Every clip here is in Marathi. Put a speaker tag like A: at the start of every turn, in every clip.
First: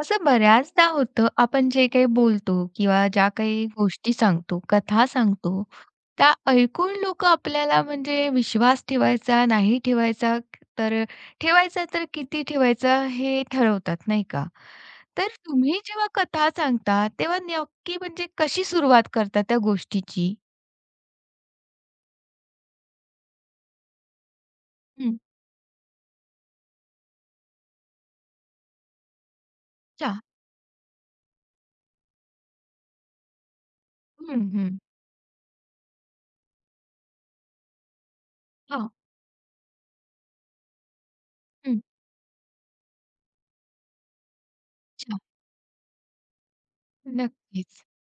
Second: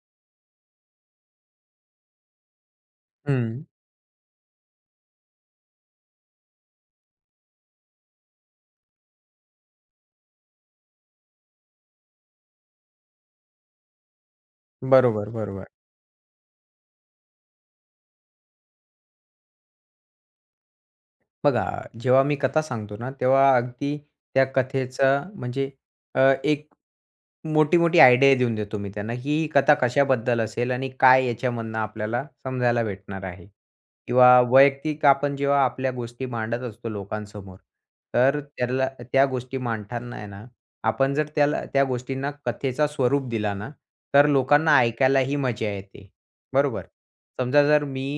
A: असं बऱ्याचदा होतं, आपण जे काही बोलतो किंवा ज्या
B: हं.
A: काही गोष्टी सांगतो, कथा सांगतो, त्या ऐकून लोकं आपल्याला म्हणजे विश्वास ठेवायचा, नाही ठेवायचा, तर ठेवायचा तर किती ठेवायचा हे ठरवतात, नाही का?
B: बरोबर,
A: तर
B: बरोबर.
A: तुम्ही जेव्हा कथा सांगता, तेव्हा नक्की म्हणजे कशी सुरुवात करता त्या गोष्टीची?
B: बघा, जेव्हा मी कथा सांगतो ना, तेव्हा अगदी त्या कथेचा
A: हं,
B: म्हणजे एक मोठी-मोठी आयडिया देऊन देतो मी त्यांना, की ही कथा
A: अच्छा.
B: कशाबद्दल असेल आणि काय याच्यामधनं आपल्याला समजायला भेटणार आहे. किंवा
A: हं, हं.
B: वैयक्तिक आपण जेव्हा आपल्या गोष्टी मांडत असतो लोकांसमोर, तर त्याला
A: हां.
B: त्या गोष्टी मांडताना आहे ना, आपण जर त्याला
A: हं,
B: त्या गोष्टींना कथेचा स्वरूप दिला ना, तर लोकांना
A: अच्छा.
B: ऐकायलाही मजा येते. बरोबर. समजा जर
A: नक्कीच.
B: मी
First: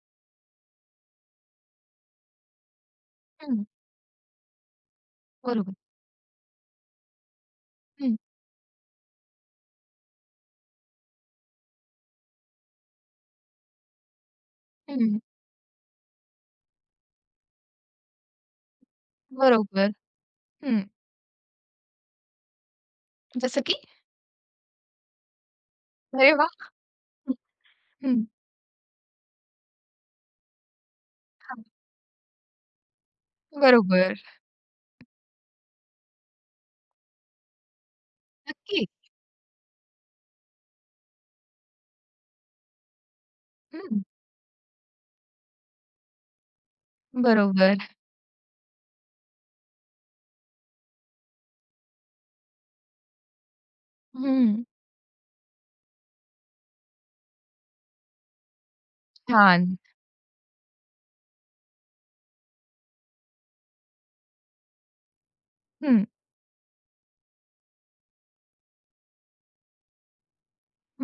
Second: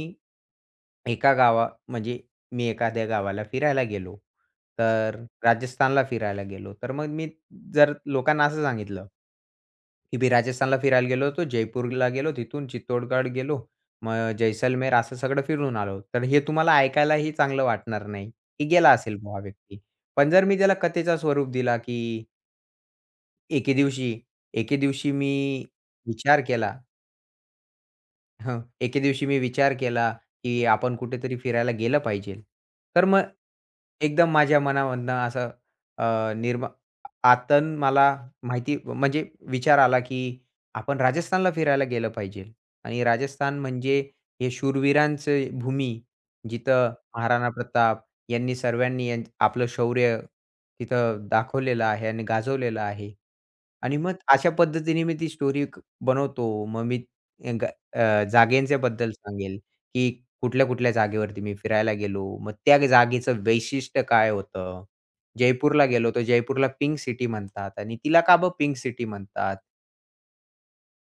B: एका गावा म्हणजे मी एखाद्या गावाला
A: हं,
B: फिरायला गेलो. तर
A: बरोबर.
B: राजस्थानला फिरायला गेलो. तर मग मी जर
A: हं,
B: लोकांना असं सांगितलं, की मी राजस्थानला फिरायला गेलो होतो, जयपूरला गेलो, तिथून चित्तोडगड गेलो, मग जैसलमेर असं
A: हं.
B: सगळं फिरून आलो. तर हे तुम्हाला ऐकायलाही चांगलं वाटणार नाही, की गेला असेल बुवा हा व्यक्ती.
A: बरोबर.
B: पण जर मी त्याला
A: हं.
B: कथेचा स्वरूप दिला, की
A: जसं
B: एके
A: की?
B: दिवशी एके दिवशी मी
A: अरे
B: विचार
A: वाह!
B: केला
A: हं,
B: हं. एके दिवशी मी विचार केला, की आपण कुठेतरी
A: हां,
B: फिरायला गेलं पाहिजे. तर मग
A: बरोबर.
B: एकदम माझ्या मनामधनं असं अ, निर्मा आतन मला माहिती
A: नक्की.
B: म्हणजे विचार आला, की आपण राजस्थानला फिरायला गेलं पाहिजे आणि राजस्थान म्हणजे
A: हं,
B: हे शूरवीरांची भूमी, जिथं महाराणा
A: बरोबर.
B: प्रताप यांनी सर्वांनी यां आपलं शौर्य तिथं दाखवलेलं आहे आणि गाजवलेलं आहे. आणि मग अशा
A: हं,
B: पद्धतीने मी ती स्टोरी क बनवतो. मग मी जागेंच्या बद्दल सांगेल,
A: छान.
B: की कुठल्या-कुठल्या जागेवरती मी फिरायला गेलो. मग त्या जागेचं वैशिष्ट्य काय होतं? जयपूरला
A: हं,
B: गेलो, तर जयपूरला पिंक सिटी म्हणतात आणि तिला का बरं पिंक सिटी म्हणतात?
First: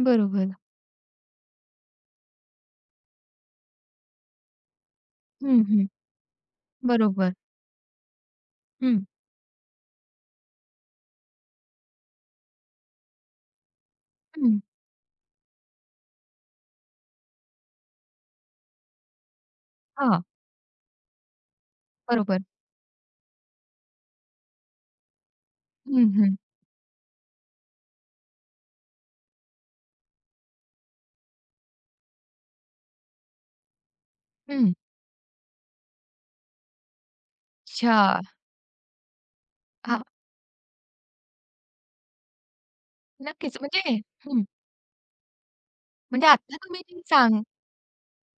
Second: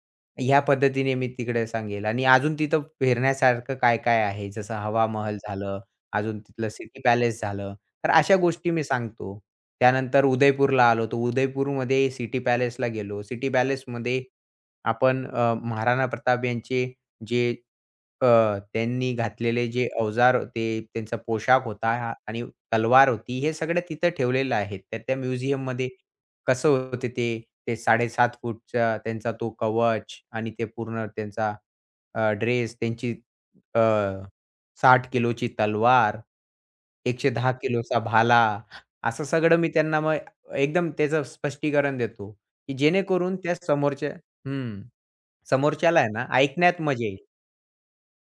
A: बरोबर.
B: ह्या पद्धतीने मी तिकडे सांगेल आणि अजून तिथं फिरण्यासारखं काय-काय आहे? जसं हवा महल
A: हं,
B: झालं,
A: हं,
B: अजून तिथलं सिटी
A: बरोबर.
B: पॅलेस झालं. तर अशा गोष्टी मी
A: हं,
B: सांगतो. त्यानंतर उदयपूरला आलो, तर उदयपूरमध्ये सिटी पॅलेसला गेलो. सिटी पॅलेसमध्ये
A: हं,
B: आपण महाराणा प्रताप यांचे जे अ, त्यांनी घातलेले जे
A: हां,
B: अवजार होते, त्यांचा पोशाख होता हा आणि
A: बरोबर.
B: तलवार होती, हे सगळं तिथं ठेवलेलं आहे. तर त्या म्युझियममध्ये
A: हं, हं,
B: कसं होते ते, ते 7.5 फूटचा त्यांचा तो कवच आणि ते पूर्ण त्यांचा ड्रेस, त्यांची अ,
A: हं.
B: 60 किलोची तलवार, 110 किलोचा
A: अच्छा.
B: भाला, असं सगळं मी त्यांना
A: हां,
B: मग एकदम त्याचं स्पष्टीकरण देतो, की जेणेकरून त्या
A: नक्कीच. म्हणजे
B: समोरच्या
A: हं,
B: हं. समोरच्याला आहे ना,
A: म्हणजे आता
B: ऐकण्यात
A: तुम्ही जे
B: मजा येईल.
A: सांग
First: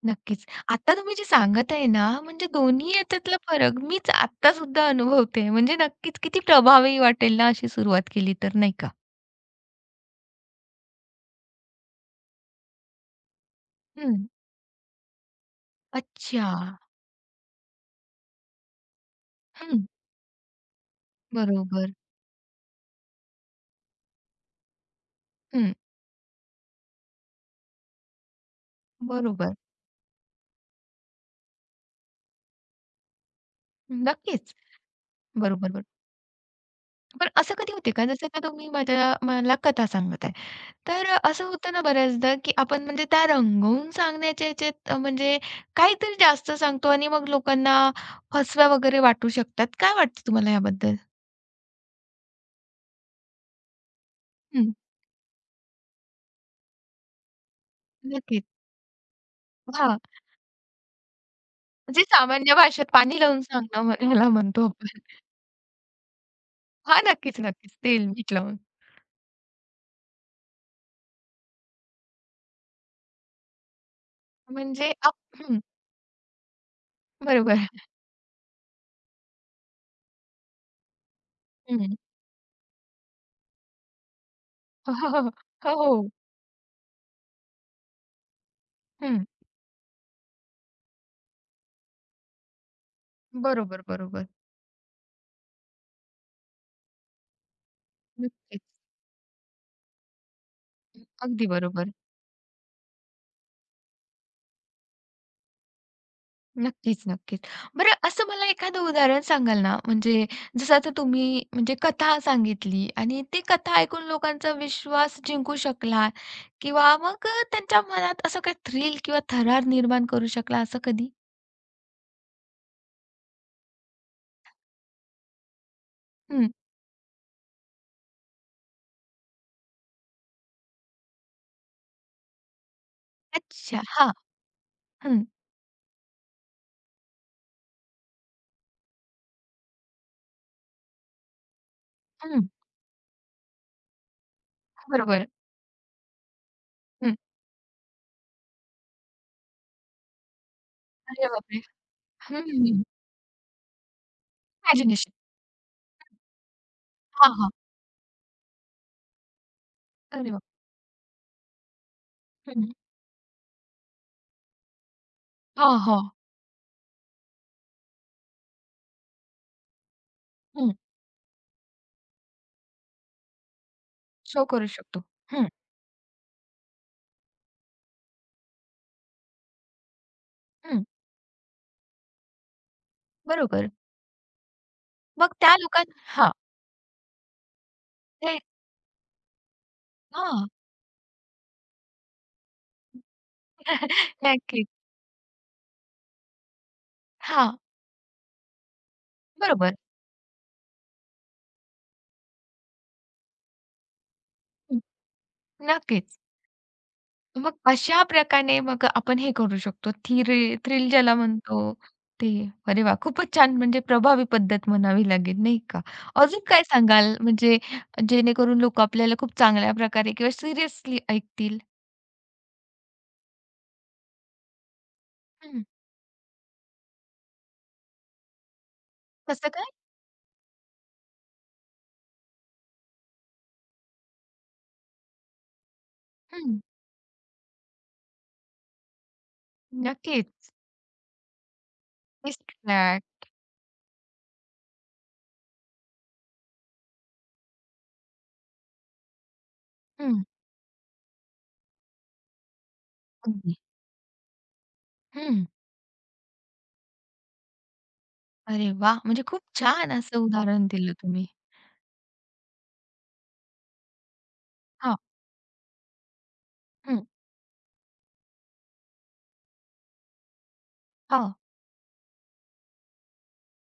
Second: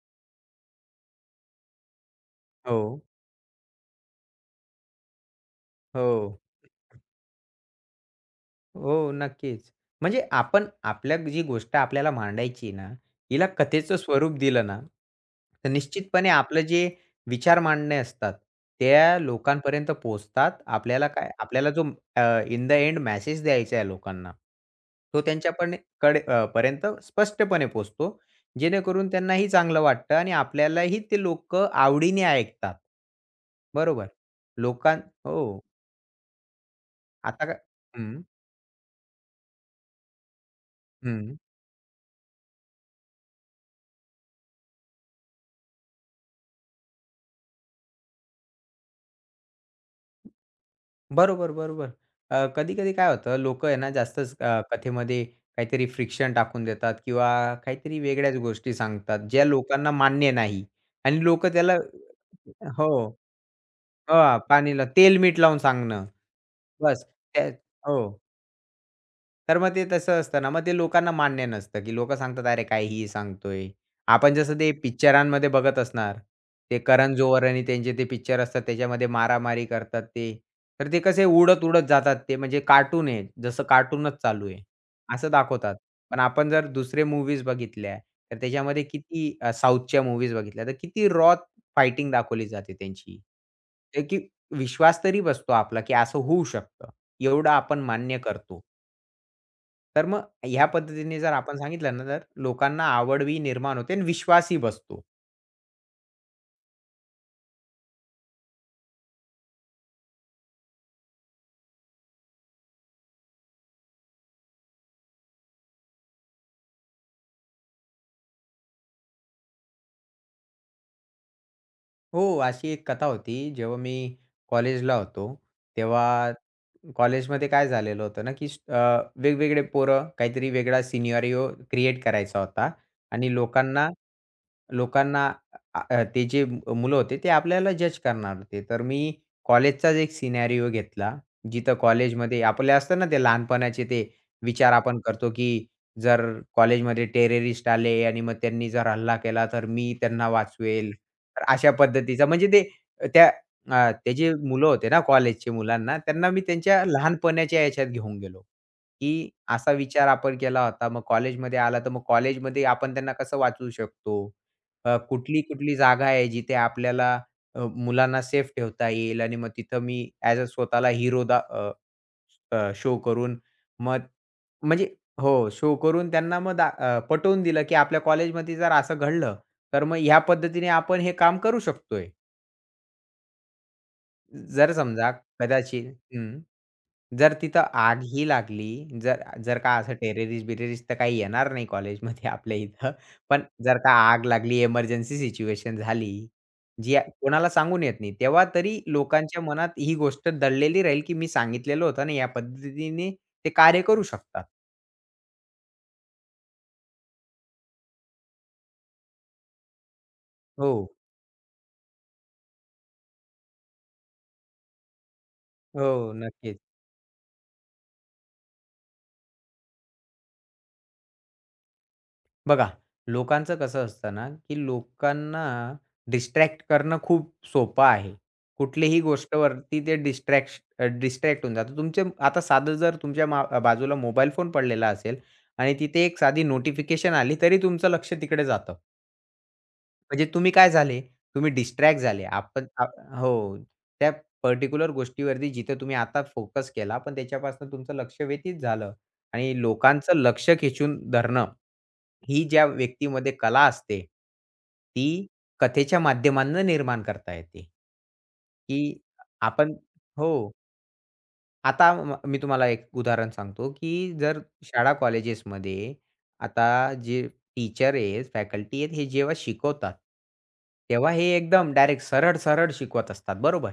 A: नक्कीच. आता तुम्ही जे सांगत आहे ना, म्हणजे
B: हो,
A: दोन्ही याच्यातला फरक मीच आत्तासुद्धा अनुभवते. म्हणजे नक्कीच
B: हो,
A: किती प्रभावी वाटेल ना अशी सुरुवात केली तर, नाही का?
B: हो, नक्कीच. म्हणजे आपण आपल्या जी गोष्ट आपल्याला मांडायची आहे ना, हिला कथेचं
A: हं,
B: स्वरूप दिलं ना, तर निश्चितपणे
A: अच्छा.
B: आपलं जे विचार मांडणे असतात, त्या
A: हं,
B: लोकांपर्यंत पोहोचतात. आपल्याला जो
A: बरोबर.
B: Uh, in the end message द्यायचा आहे लोकांना, तो
A: हं,
B: त्यांच्यापणे कडे पर्यंत स्पष्टपणे पोहोचतो. जेणेकरून त्यांनाही
A: बरोबर.
B: चांगलं वाटतं आणि आपल्यालाही ते लोकं आवडीने ऐकतात. बरोबर.
A: नक्कीच.
B: लोकां हो.
A: बरोबर, बरोबर. बरं
B: आता काय
A: असं कधी होते का
B: हं,
A: जसं का तुम्ही मला कथा सांगत आहे. तर
B: हं.
A: असं होतं ना बऱ्याचदा, की आपण म्हणजे त्या रंगवून सांगण्याच्या ह्याच्यात म्हणजे काहीतरी जास्त सांगतो आणि मग लोकांना फसव्या वगैरे वाटू शकतात. काय वाटतं तुम्हाला याबद्दल?
B: बरोबर, बरोबर. कधी-कधी काय होतं लोकं आहे ना जास्तच
A: हं,
B: कथेमध्ये काहीतरी फ्रिक्शन टाकून देतात किंवा काहीतरी वेगळ्याच
A: नक्कीच.
B: गोष्टी सांगतात, ज्या लोकांना
A: हां,
B: मान्य नाही आणि लोकं त्याला
A: म्हणजे सामान्य भाषेत
B: हो.
A: पाणी लावून सांगणं ह्याला
B: हां,
A: म्हणतो
B: पाणीला
A: आपण.
B: तेल-मीठ लावून सांगणं.
A: हां,
B: बस
A: नक्कीच,
B: त्या
A: नक्कीच.
B: हो.
A: तेल, मीठ लावून.
B: तर मग ते तसं असतं ना, मग ते लोकांना मान्य नसतं, की लोकं सांगतात, "अरे, काहीही सांगतोय." आपण जसं ते
A: म्हणजे
B: पिक्चरांमध्ये
A: हं,
B: बघत असणार, ते करण जोहर आणि
A: बरोबर.
B: त्यांचे ते पिक्चर असतात त्याच्यामध्ये मारामारी करतात ते. तर ते कसे उडत-उडत
A: हं.
B: जातात ते म्हणजे कार्टून आहे, जसं कार्टूनच चालू आहे,
A: हो, हो,
B: असं
A: हो.
B: दाखवतात.
A: हो, हो.
B: पण आपण जर दुसरे मूव्हीज बघितल्या, तर त्याच्यामध्ये
A: हं.
B: किती साऊथच्या मूव्हीज बघितल्या, तर किती रॉ फायटिंग दाखवली जाते त्यांची.
A: बरोबर,
B: ते की
A: बरोबर.
B: विश्वास तरी बसतो आपला, की असं होऊ शकतं. एवढं आपण मान्य करतो.
A: नक्कीच.
B: तर मग ह्या पद्धतीने जर
A: अगदी
B: आपण
A: बरोबर.
B: सांगितलं ना, तर लोकांना आवडवी निर्माण होते आणि विश्वासही बसतो.
A: नक्कीच, नक्कीच. बरं असं मला एखादं उदाहरण सांगाल ना, म्हणजे जसं आता तुम्ही म्हणजे कथा सांगितली आणि ती कथा ऐकून लोकांचा विश्वास जिंकू शकला किंवा मग त्यांच्या मनात असं काही थ्रिल किंवा थरार निर्माण करू शकला असं कधी?
B: हो, अशी एक कथा होती. जेव्हा मी कॉलेजला होतो, तेव्हा
A: हं.
B: कॉलेजमध्ये काय झालेलं होतं ना, की वेगवेगळे पोरं काहीतरी वेगळा सिनेरिओ क्रिएट करायचा होता आणि
A: अच्छा.
B: लोकांना
A: हां. हं,
B: लोकांना अ, अ, ते जे मुलं होते, ते आपल्याला जज करणार होते. तर मी कॉलेजचाच एक सिनेरिओ घेतला, जिथं कॉलेजमध्ये
A: हं.
B: आपले असतात ना, ते लहानपणाचे ते विचार आपण
A: बरोबर.
B: करतो, की जर कॉलेजमध्ये
A: हं.
B: टेररिस्ट आले आणि मग त्यांनी जर हल्ला केला, तर मी त्यांना वाचवेल.
A: अरे
B: तर
A: बापरे!
B: अशा पद्धतीचा म्हणजे
A: हं,
B: त्या ते जे मुलं होते ना
A: इमॅजिनेशन.
B: कॉलेजची मुलांना, त्यांना मी त्यांच्या
A: हां, हां.
B: लहानपणाच्या याच्यात घेऊन गेलो, की असा विचार
A: अरे
B: आपण
A: बापरे!
B: केला होता. मग कॉलेजमध्ये आला, तर मग कॉलेजमध्ये
A: हं.
B: आपण त्यांना कसं वाचवू शकतो?
A: हां,
B: कुठली-कुठली
A: हां.
B: जागा आहे जिथे आपल्याला मुलांना सेफ ठेवता येईल आणि मग तिथं मी ॲज अ
A: हं.
B: स्वतःला हिरो शो करून मग
A: शो करू
B: म्हणजे
A: शकतो. हं,
B: हो, शो करून त्यांना मग पटवून दिलं, की आपल्या कॉलेजमध्ये जर असं घडलं तर मग ह्या पद्धतीने
A: हं.
B: आपण हे काम करू शकतोय.
A: बरोबर.
B: जर समजा
A: मग त्या लोकां
B: कदाचित
A: हां.
B: हं. जर तिथं आगही
A: ते
B: लागली, जर जर का असं
A: हां.
B: टेररिस्ट-बिरेरिस्ट तर काही येणार नाही कॉलेजमध्ये आपल्या इथं. पण जर का आग लागली,
A: नक्की.
B: इमर्जन्सी सिच्युएशन झाली, जी कोणाला
A: हां,
B: सांगून येत नाही, तेव्हा तरी लोकांच्या मनात
A: बरोबर.
B: ही गोष्ट दडलेली राहील, की मी सांगितलेलं होतं ना, या पद्धतीने ते कार्य करू शकतात.
A: हं, नक्कीच. मग अशा प्रकारे मग आपण हे करू शकतो. थ्रिल
B: हो,
A: थ्रिल ज्याला म्हणतो ते. अरे वाह! खूपच छान म्हणजे प्रभावी पद्धत म्हणावी लागेल, नाही का?
B: हो,
A: अजून
B: नक्कीच.
A: काय सांगाल म्हणजे जेणेकरून लोकं आपल्याला खूप चांगल्या प्रकारे किंवा सिरियसली ऐकतील?
B: बघा, लोकांचं कसं असतं ना, की लोकांना
A: हं,
B: डिस्ट्रॅक्ट करणं खूप सोपं आहे. कुठलीही
A: कसं काय?
B: गोष्टवरती ते डिस्ट्रॅक्ट होऊन जातात. तुमचे आता साधं जर तुमच्या मा बाजूला मोबाईल फोन पडलेला असेल आणि तिथे एक साधी
A: हं,
B: नोटिफिकेशन आली, तरी तुमचं लक्ष तिकडे जातं. म्हणजे तुम्ही
A: नक्कीच.
B: काय झाले, तुम्ही डिस्ट्रॅक्ट झाले.
A: मिस्ट
B: आपण आ
A: फ्लॅट.
B: हो. त्या पर्टिक्युलर गोष्टीवरती जिथे तुम्ही आता फोकस केला, पण त्याच्यापासून तुमचं लक्ष व्यतीत झालं आणि लोकांचं
A: हं,
B: लक्ष खेचून धरणं, ही ज्या व्यक्तीमध्ये
A: अगदी.
B: कला असते, ती
A: हं.
B: कथेच्या माध्यमांनं निर्माण करता येते,
A: अरे
B: की
A: वाह! म्हणजे खूप
B: आपण
A: छान असं
B: हो.
A: उदाहरण दिलं तुम्ही.
B: आता मी तुम्हाला एक उदाहरण सांगतो, की जर शाळा
A: हां,
B: कॉलेजेसमध्ये आता
A: हं,
B: जे टीचर आहेत, फॅकल्टी आहेत, हे जेव्हा शिकवतात, तेव्हा हे
A: हां,
B: एकदम डायरेक्ट सरळ-सरळ शिकवत असतात, बरोबर?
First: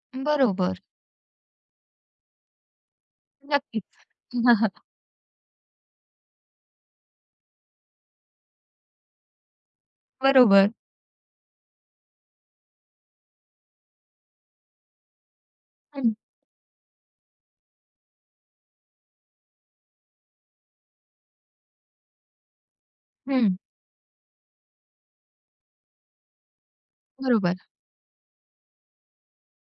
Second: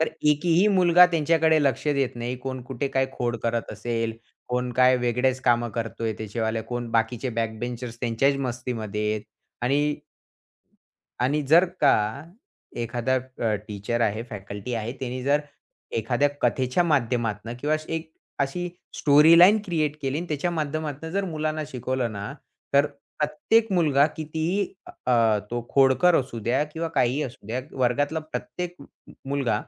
B: तर एकही
A: बरोबर.
B: मुलगा त्यांच्याकडे लक्ष देत नाही. कोण कुठे काय खोड करत
A: नक्कीच.
B: असेल, कोण काय वेगळेच कामं करतोय त्याचेवाले, कोण बाकीचे बॅकबेंचर्स त्यांच्याच मस्तीमध्ये आहेत आणि
A: बरोबर.
B: आणि जर का एखादा टीचर आहे, फॅकल्टी आहे, त्यांनी जर एखाद्या कथेच्या माध्यमातनं किंवा अशी स्टोरी लाईन क्रिएट केली आणि त्याच्या माध्यमातनं जर मुलांना शिकवलं ना, तर
A: हं,
B: प्रत्येक मुलगा कितीही अ, अ, तो खोडकर असू द्या किंवा काहीही असू
A: बरोबर.
B: द्या, वर्गातला प्रत्येक मुलगा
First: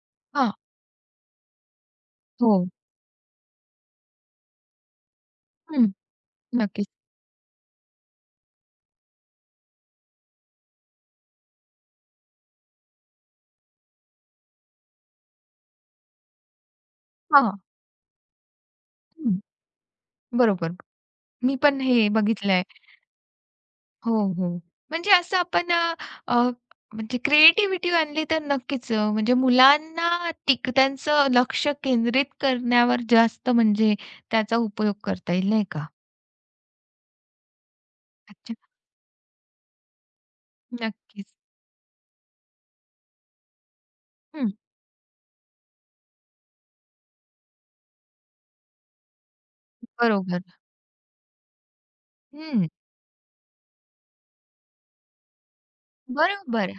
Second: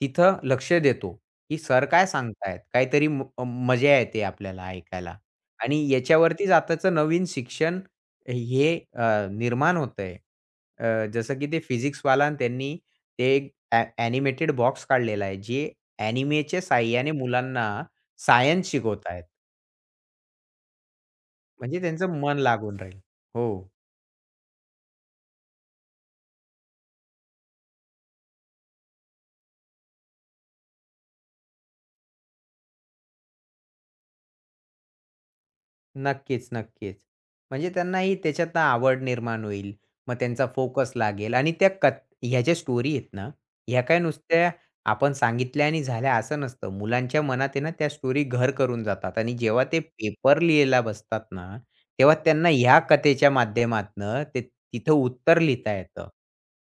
B: तिथं
A: हां,
B: लक्ष देतो, की सर काय सांगतायत.
A: हो.
B: काहीतरी म मजा येते आपल्याला ऐकायला आणि
A: हं,
B: याच्यावरतीच
A: नक्कीच.
B: आताचं नवीन शिक्षण हे निर्माण होतंय. जसं की ते फिजिक्सवाला अन् त्यांनी ते एक ॲनिमेटेड बॉक्स काढलेला आहे, जे ॲनिमेच्या साहाय्याने
A: हां,
B: मुलांना सायन्स शिकवत आहेत.
A: हं, बरोबर. मी पण
B: म्हणजे
A: हे
B: त्यांचं मन
A: बघितलंय.
B: लागून राहील. हो.
A: हो, हो. म्हणजे असं आपण अ, अ, म्हणजे क्रिएटिव्हिटी आणली तर नक्कीच म्हणजे मुलांना त्यांचं लक्ष केंद्रित करण्यावर जास्त म्हणजे त्याचा उपयोग करता येईल, नाही का?
B: नक्कीच. म्हणजे त्यांनाही
A: अच्छा,
B: त्याच्यातनं आवड निर्माण होईल. मग त्यांचा फोकस
A: नक्कीच.
B: लागेल आणि त्या कथ ह्या ज्या स्टोरी आहेत ना, ह्या काय
A: हं,
B: नुसत्या आपण सांगितल्या आणि झाल्या असं नसतं. मुलांच्या मनात आहे ना त्या स्टोरी घर करून जातात आणि जेव्हा ते पेपर
A: बरोबर.
B: लिहायला बसतात ना, तेव्हा त्यांना
A: हं,
B: ह्या कथेच्या माध्यमातनं ते तिथं उत्तर लिहिता येतं.
A: बरोबर.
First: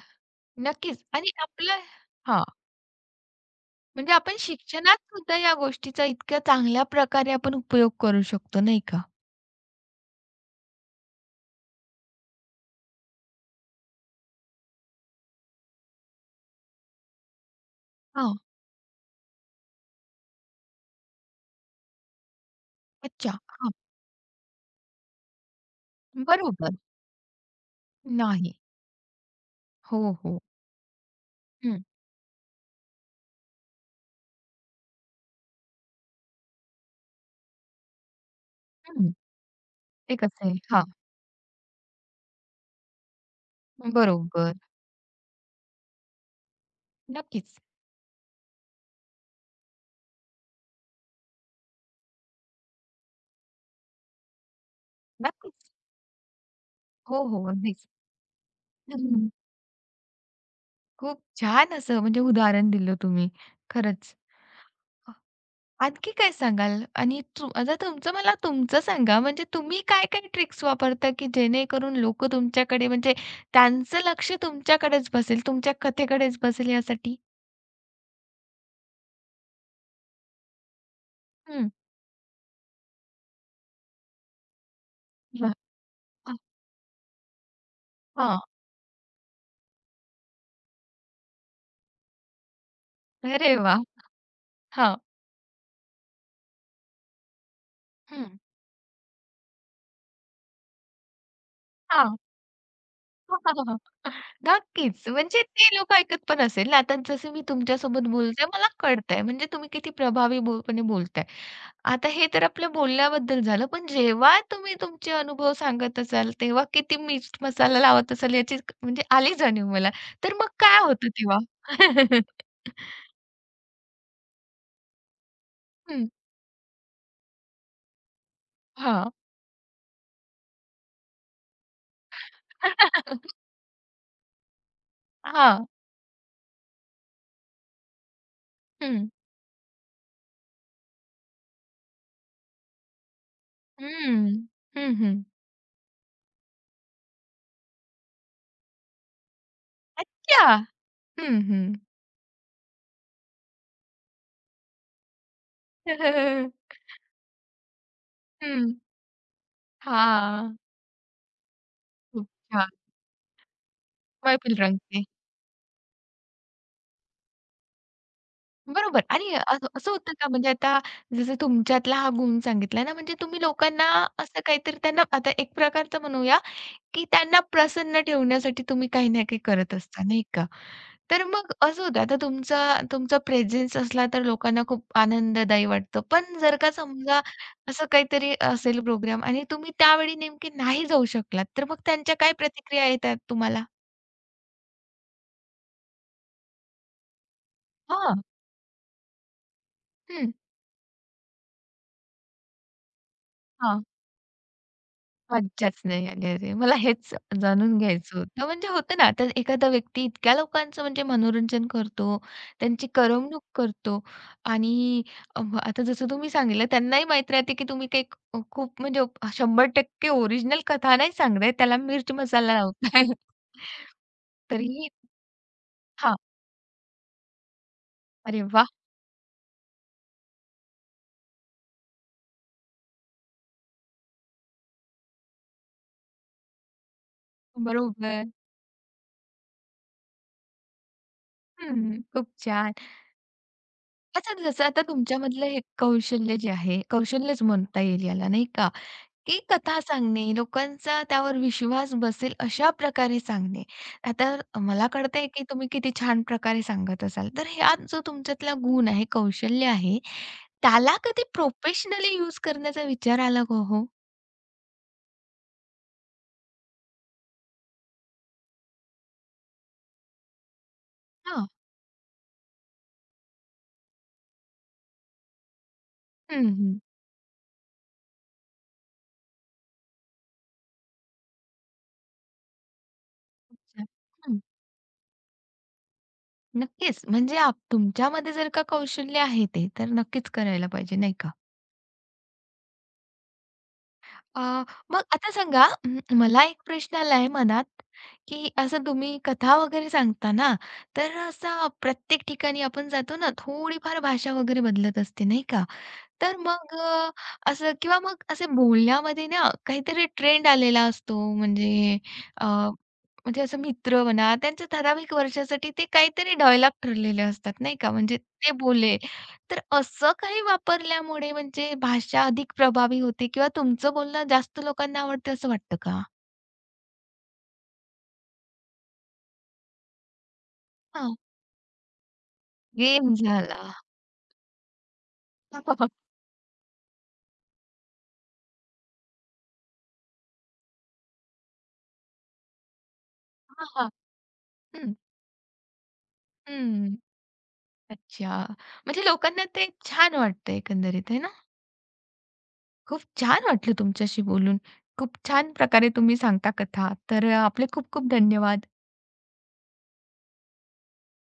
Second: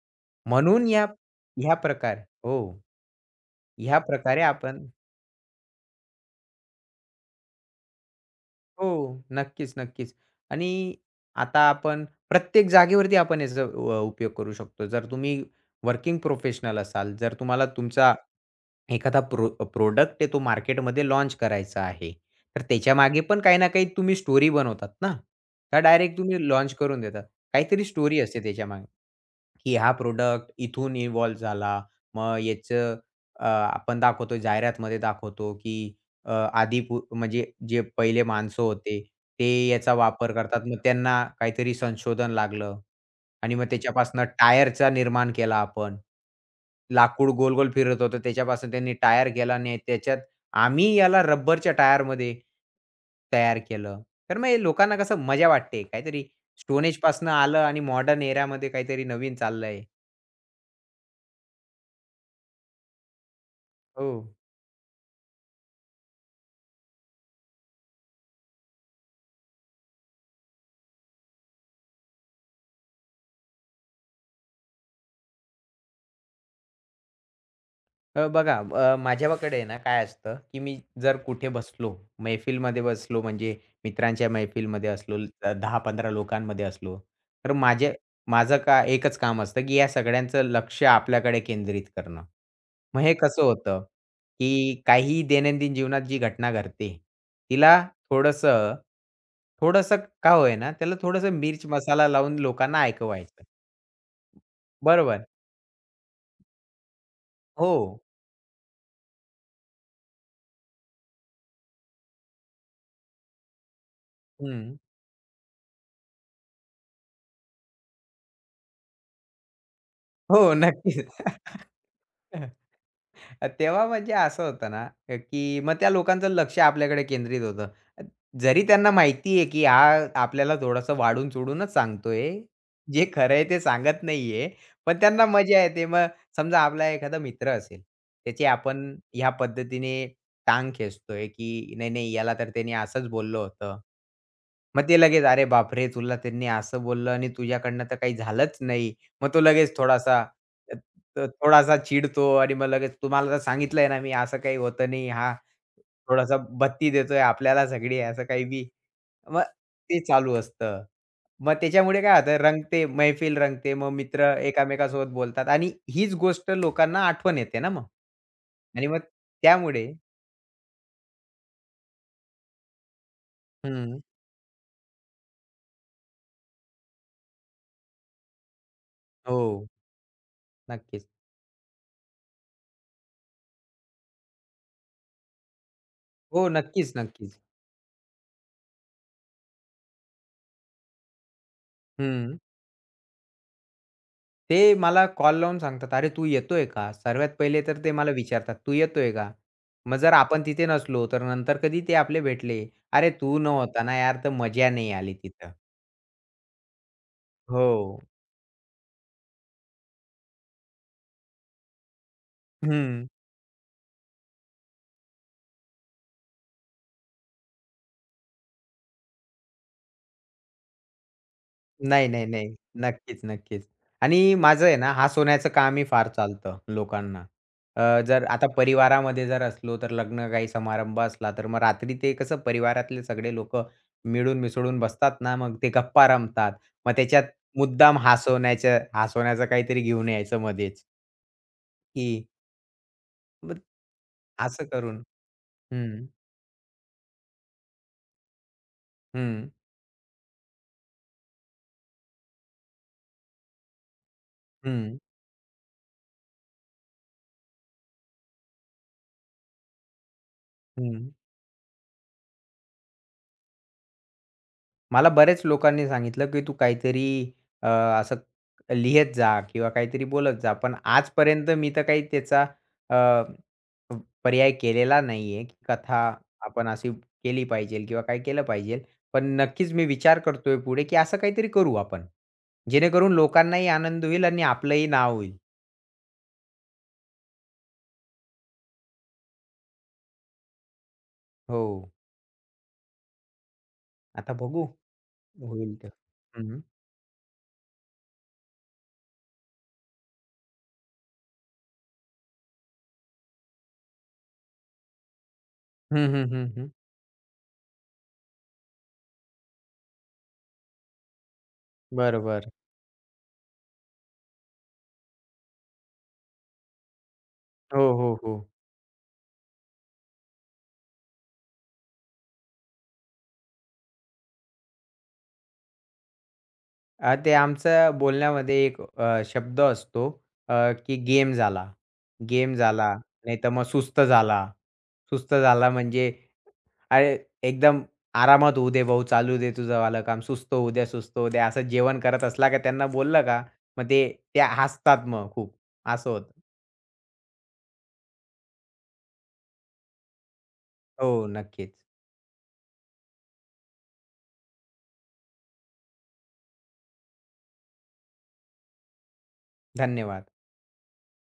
B: म्हणून
A: नक्कीच
B: या
A: आणि
B: ह्या
A: आपलं
B: प्रकारे
A: हां,
B: हो, ह्या
A: म्हणजे आपण
B: प्रकारे आपण
A: शिक्षणात सुद्धा या गोष्टीचा इतक्या चांगल्या प्रकारे आपण उपयोग करू शकतो, नाही
B: हो.
A: का?
B: नक्कीच. आणि आता आपण प्रत्येक जागेवरती आपण याचा उपयोग करू शकतो. जर तुम्ही वर्किंग प्रोफेशनल असाल, जर तुम्हाला तुमचा
A: हां.
B: एखादा प्रॉडक्ट आहे तो मार्केटमध्ये लाँच करायचा आहे, तर त्याच्या मागे
A: अच्छा.
B: पण काही ना
A: हां.
B: काही तुम्ही स्टोरी बनवतात ना? का डायरेक्ट तुम्ही लाँच
A: बरोबर.
B: करून देतात? काहीतरी स्टोरी असते
A: नाही.
B: त्याच्यामागे. की हा
A: हो, हो.
B: प्रोडक्ट इथून इव्हॉल्व झाला.
A: हं,
B: मग आपण दाखवतो जाहिरातमध्ये दाखवतो, की अ, आधी पू म्हणजे जे पहिले माणसं होते,
A: हं.
B: ते याचा
A: ते
B: वापर
A: कसं आहे
B: करतात. मग
A: हां,
B: त्यांना काहीतरी संशोधन लागलं आणि मग त्याच्यापासून
A: बरोबर.
B: टायरचा निर्माण केला आपण. लाकूड
A: नक्कीच,
B: गोल-गोल फिरत होतं, त्याच्यापासून त्यांनी टायर केला आणि त्याच्यात आम्ही याला रबरच्या टायरमध्ये तयार केलं. तर मग हे लोकांना कसं मजा
A: नक्कीच.
B: वाटते, काहीतरी स्टोन
A: हो,
B: एजपासनं
A: हो.
B: आलं आणि
A: अगदीच.
B: मॉडर्न एरामध्ये काहीतरी
A: हम्म.
B: नवीन चाललंय.
A: खूप छान असं म्हणजे उदाहरण दिलं तुम्ही.
B: हो.
A: खरंच. आणखी काय सांगाल? आणि तू आता तुमचं मला तुमचं सांगा म्हणजे तुम्ही काय-काय ट्रिक्स वापरता, की जेणेकरून लोकं तुमच्याकडे म्हणजे त्यांचं लक्ष तुमच्याकडेच बसेल, तुमच्या कथेकडेच बसेल यासाठी?
B: बघा, माझ्याकडे आहे ना काय असतं, की मी जर कुठे
A: हं.
B: बसलो, मैफिलमध्ये बसलो म्हणजे मित्रांच्या मैफिलमध्ये असलो, 10-15 लोकांमध्ये असलो, तर
A: हां.
B: माझं का एकच काम असतं, की या सगळ्यांचं लक्ष आपल्याकडे केंद्रित करणं. मग हे कसं
A: अरे
B: होतं,
A: वाह!
B: की
A: हां.
B: काहीही दैनंदिन जीवनात जी घटना घडते, तिला
A: हं.
B: थोडंसं, थोडंसं का होय ना, त्याला थोडंसं मिर्च मसाला लावून लोकांना ऐकवायचं.
A: नक्कीच.
B: बरोबर.
A: म्हणजे ते लोकं ऐकत पण असेल ना. आता जसं मी
B: हो.
A: तुमच्यासोबत बोलते मला कळतंय म्हणजे तुम्ही किती प्रभावी पणे बोलताय. आता हे तर आपल्या बोलण्याबद्दल झालं. पण जेव्हा तुम्ही
B: हं.
A: तुमचे अनुभव सांगत असाल, तेव्हा किती मीठ मसाला लावत असाल याची म्हणजे आली जाणीव मला. तर मग
B: हो,
A: काय
B: नक्कीच.
A: होतं तेव्हा?
B: तेव्हा म्हणजे असं होतं ना, की मग त्या
A: हं.
B: लोकांचं लक्ष आपल्याकडे केंद्रित होतं. जरी त्यांना
A: हां.
B: माहिती आहे, की हा आपल्याला थोडंसं वाढून-चोढूनच सांगतोय.
A: हां.
B: जे खरं आहे ते सांगत नाहीये. पण त्यांना मजा येते. मग समजा आपला एखादा मित्र असेल, त्याची आपण
A: हं.
B: ह्या पद्धतीने टांग खेचतोय, की नाही, नाही याला तर त्याने असंच बोललं होतं.
A: हं.
B: मग
A: हं,
B: ते लगेच,
A: हं.
B: "अरे बापरे! तुला त्यांनी असं बोललं आणि तुझ्याकडनं तर काही झालंच नाही." मग तो लगेच थोडासा
A: अच्छा.
B: अ, त
A: हं, हं.
B: थोडासा चिडतो आणि मग लगेच तुम्हाला तर सांगितलंय ना मी असं काही होतं नाही. हा थोडासा बत्ती देतोय आपल्याला सगळी असं काही बी.
A: हं.
B: मग ते चालू
A: हां.
B: असतं. मग त्याच्यामुळे काय
A: खूप
B: होतं
A: छान.
B: रंगते, मैफिल रंगते. मग मित्र
A: मैफिल रंगते.
B: एकामेकांसोबत बोलतात आणि हीच गोष्ट लोकांना आठवण येते ना मग. आणि मग
A: बरोबर आणि
B: त्यामुळे
A: असं होतं का म्हणजे आता जसं तुमच्यातला हा गुण सांगितला ना, म्हणजे तुम्ही लोकांना
B: हं.
A: असं काहीतरी त्यांना आता एक प्रकारचं म्हणूया, की त्यांना प्रसन्न ठेवण्यासाठी तुम्ही काही ना काही
B: हो.
A: करत असता, नाही का?
B: नक्कीच.
A: तर मग असं होतं आता तुमचा तुमचा प्रेझेन्स असला तर लोकांना खूप आनंददायी वाटतं. पण
B: हो.
A: जर का
B: नक्कीच,
A: समजा
B: नक्कीच.
A: असं काहीतरी असेल प्रोग्राम आणि तुम्ही त्यावेळी नेमके नाही जाऊ शकलात, तर मग त्यांच्या काय
B: हं.
A: प्रतिक्रिया येतात तुम्हाला?
B: ते मला कॉल लावून सांगतात, "अरे, तू येतोय का?" सर्वात पहिले तर ते मला
A: हां.
B: विचारतात, "तू येतोय का?" मग जर
A: हं.
B: आपण तिथे नसलो, तर नंतर कधी ते आपले भेटले, "अरे, तू नव्हता ना यार, तर मजा नाही आली तिथं."
A: मज्जाच नाही आली. अरे, मला हेच जाणून
B: हो.
A: घ्यायचं होतं. म्हणजे होतं ना, तर एखादा व्यक्ती इतक्या लोकांचं म्हणजे मनोरंजन करतो, त्यांची
B: हं.
A: करमणूक करतो आणि आता जसं तुम्ही सांगितलं त्यांनाही माहीत राहते, की तुम्ही काही खूप म्हणजे 100% ओरिजिनल कथा नाही सांगताय, त्याला
B: नाही,
A: मिर्च
B: नाही,
A: मसाला
B: नाही.
A: लावताय.
B: नक्कीच. आणि माझं आहे
A: तरीही
B: ना, हसवण्याचं कामही फार
A: हां,
B: चालतं लोकांना. जर
A: अरे
B: आता
A: वाह!
B: परिवारामध्ये जर असलो, तर लग्न काही समारंभ असला, तर मग रात्री ते कसं परिवारातले सगळे लोकं मिळून मिसळून बसतात ना, मग ते गप्पा रमतात. मग त्याच्यात मुद्दाम
A: बरोबर.
B: हसवण्याचं काहीतरी घेऊन यायचं मध्येच,
A: हं,
B: की
A: खूप छान.
B: मग
A: अच्छा, जसं
B: असं
A: आता
B: करून
A: तुमच्यामधलं हे
B: हं,
A: कौशल्य जे आहे, कौशल्यच म्हणता येईल याला नाही का? की
B: हं,
A: कथा सांगणे, लोकांचा त्यावर विश्वास बसेल अशा प्रकारे सांगणे. आता मला
B: हं,
A: कळतंय की तुम्ही किती छान प्रकारे सांगत असाल. तर हा जो तुमच्यातला गुण आहे, कौशल्य आहे, त्याला
B: हं.
A: कधी प्रोफेशनली यूज करण्याचा विचार आला का हो?
B: मला बऱ्याच लोकांनी सांगितलं, की तू काहीतरी असं लिहीत जा किंवा काहीतरी बोलत जा. पण
A: हां.
B: आजपर्यंत मी तर काही त्याचा अ, पर्याय केलेला नाहीये, की कथा
A: हं,
B: आपण
A: हं.
B: अशी केली पाहिजे किंवा काय केलं पाहिजे. पण नक्कीच मी विचार करतोय पुढे, की असं काहीतरी करू आपण. जेणेकरून लोकांनाही
A: अच्छा.
B: आनंद होईल
A: हं.
B: आणि आपलंही नाव होईल.
A: नक्कीच. म्हणजे तुमच्यामध्ये जर का कौशल्य आहे ते, तर नक्कीच करायला पाहिजे, नाही का?
B: हो. आता
A: अ,
B: बघू
A: मग आता सांगा
B: होईल तर.
A: मला एक
B: हं.
A: प्रश्न आलाय मनात, की असं तुम्ही कथा वगैरे सांगता ना, तर असं प्रत्येक ठिकाणी आपण जातो ना, थोडीफार भाषा वगैरे बदलत असते, नाही का?
B: हं, हं,
A: तर
B: हं, हं.
A: मग असं किंवा मग असे बोलण्यामध्ये ना काहीतरी ट्रेंड आलेला असतो म्हणजे
B: बरोबर.
A: अ, म्हणजे असं मित्र म्हणा त्यांच्या ठराविक वर्षासाठी ते काहीतरी डायलॉग ठरलेले असतात नाही
B: हो,
A: का
B: हो,
A: म्हणजे
B: हो.
A: ते बोलले तर असं काही वापरल्यामुळे म्हणजे भाषा अधिक प्रभावी होते किंवा तुमचं बोलणं जास्त लोकांना आवडते असं वाटतं का?
B: ते आमच्या बोलण्यामध्ये एक शब्द असतो, अ, की
A: हां,
B: गेम झाला, गेम झाला,
A: गेम
B: नाहीतर मग
A: झाला.
B: सुस्त झाला. सुस्त झाला म्हणजे अरे, एकदम आरामात होऊ दे भाऊ, चालू दे तुझं वालं काम. सुस्त होऊ द्या, सुस्त होऊ द्या. असं जेवण करत असला का त्यांना बोललं का,
A: हां,
B: मग
A: हां.
B: ते
A: हं,
B: हसतात मग खूप. असं होतं.
A: अच्छा. म्हणजे लोकांना ते छान वाटतं
B: हो,
A: एकंदरीत आहे ना?
B: नक्कीच.
A: खूप छान वाटलं तुमच्याशी बोलून. खूप छान प्रकारे तुम्ही सांगता कथा. तर आपले खूप खूप धन्यवाद.
B: धन्यवाद.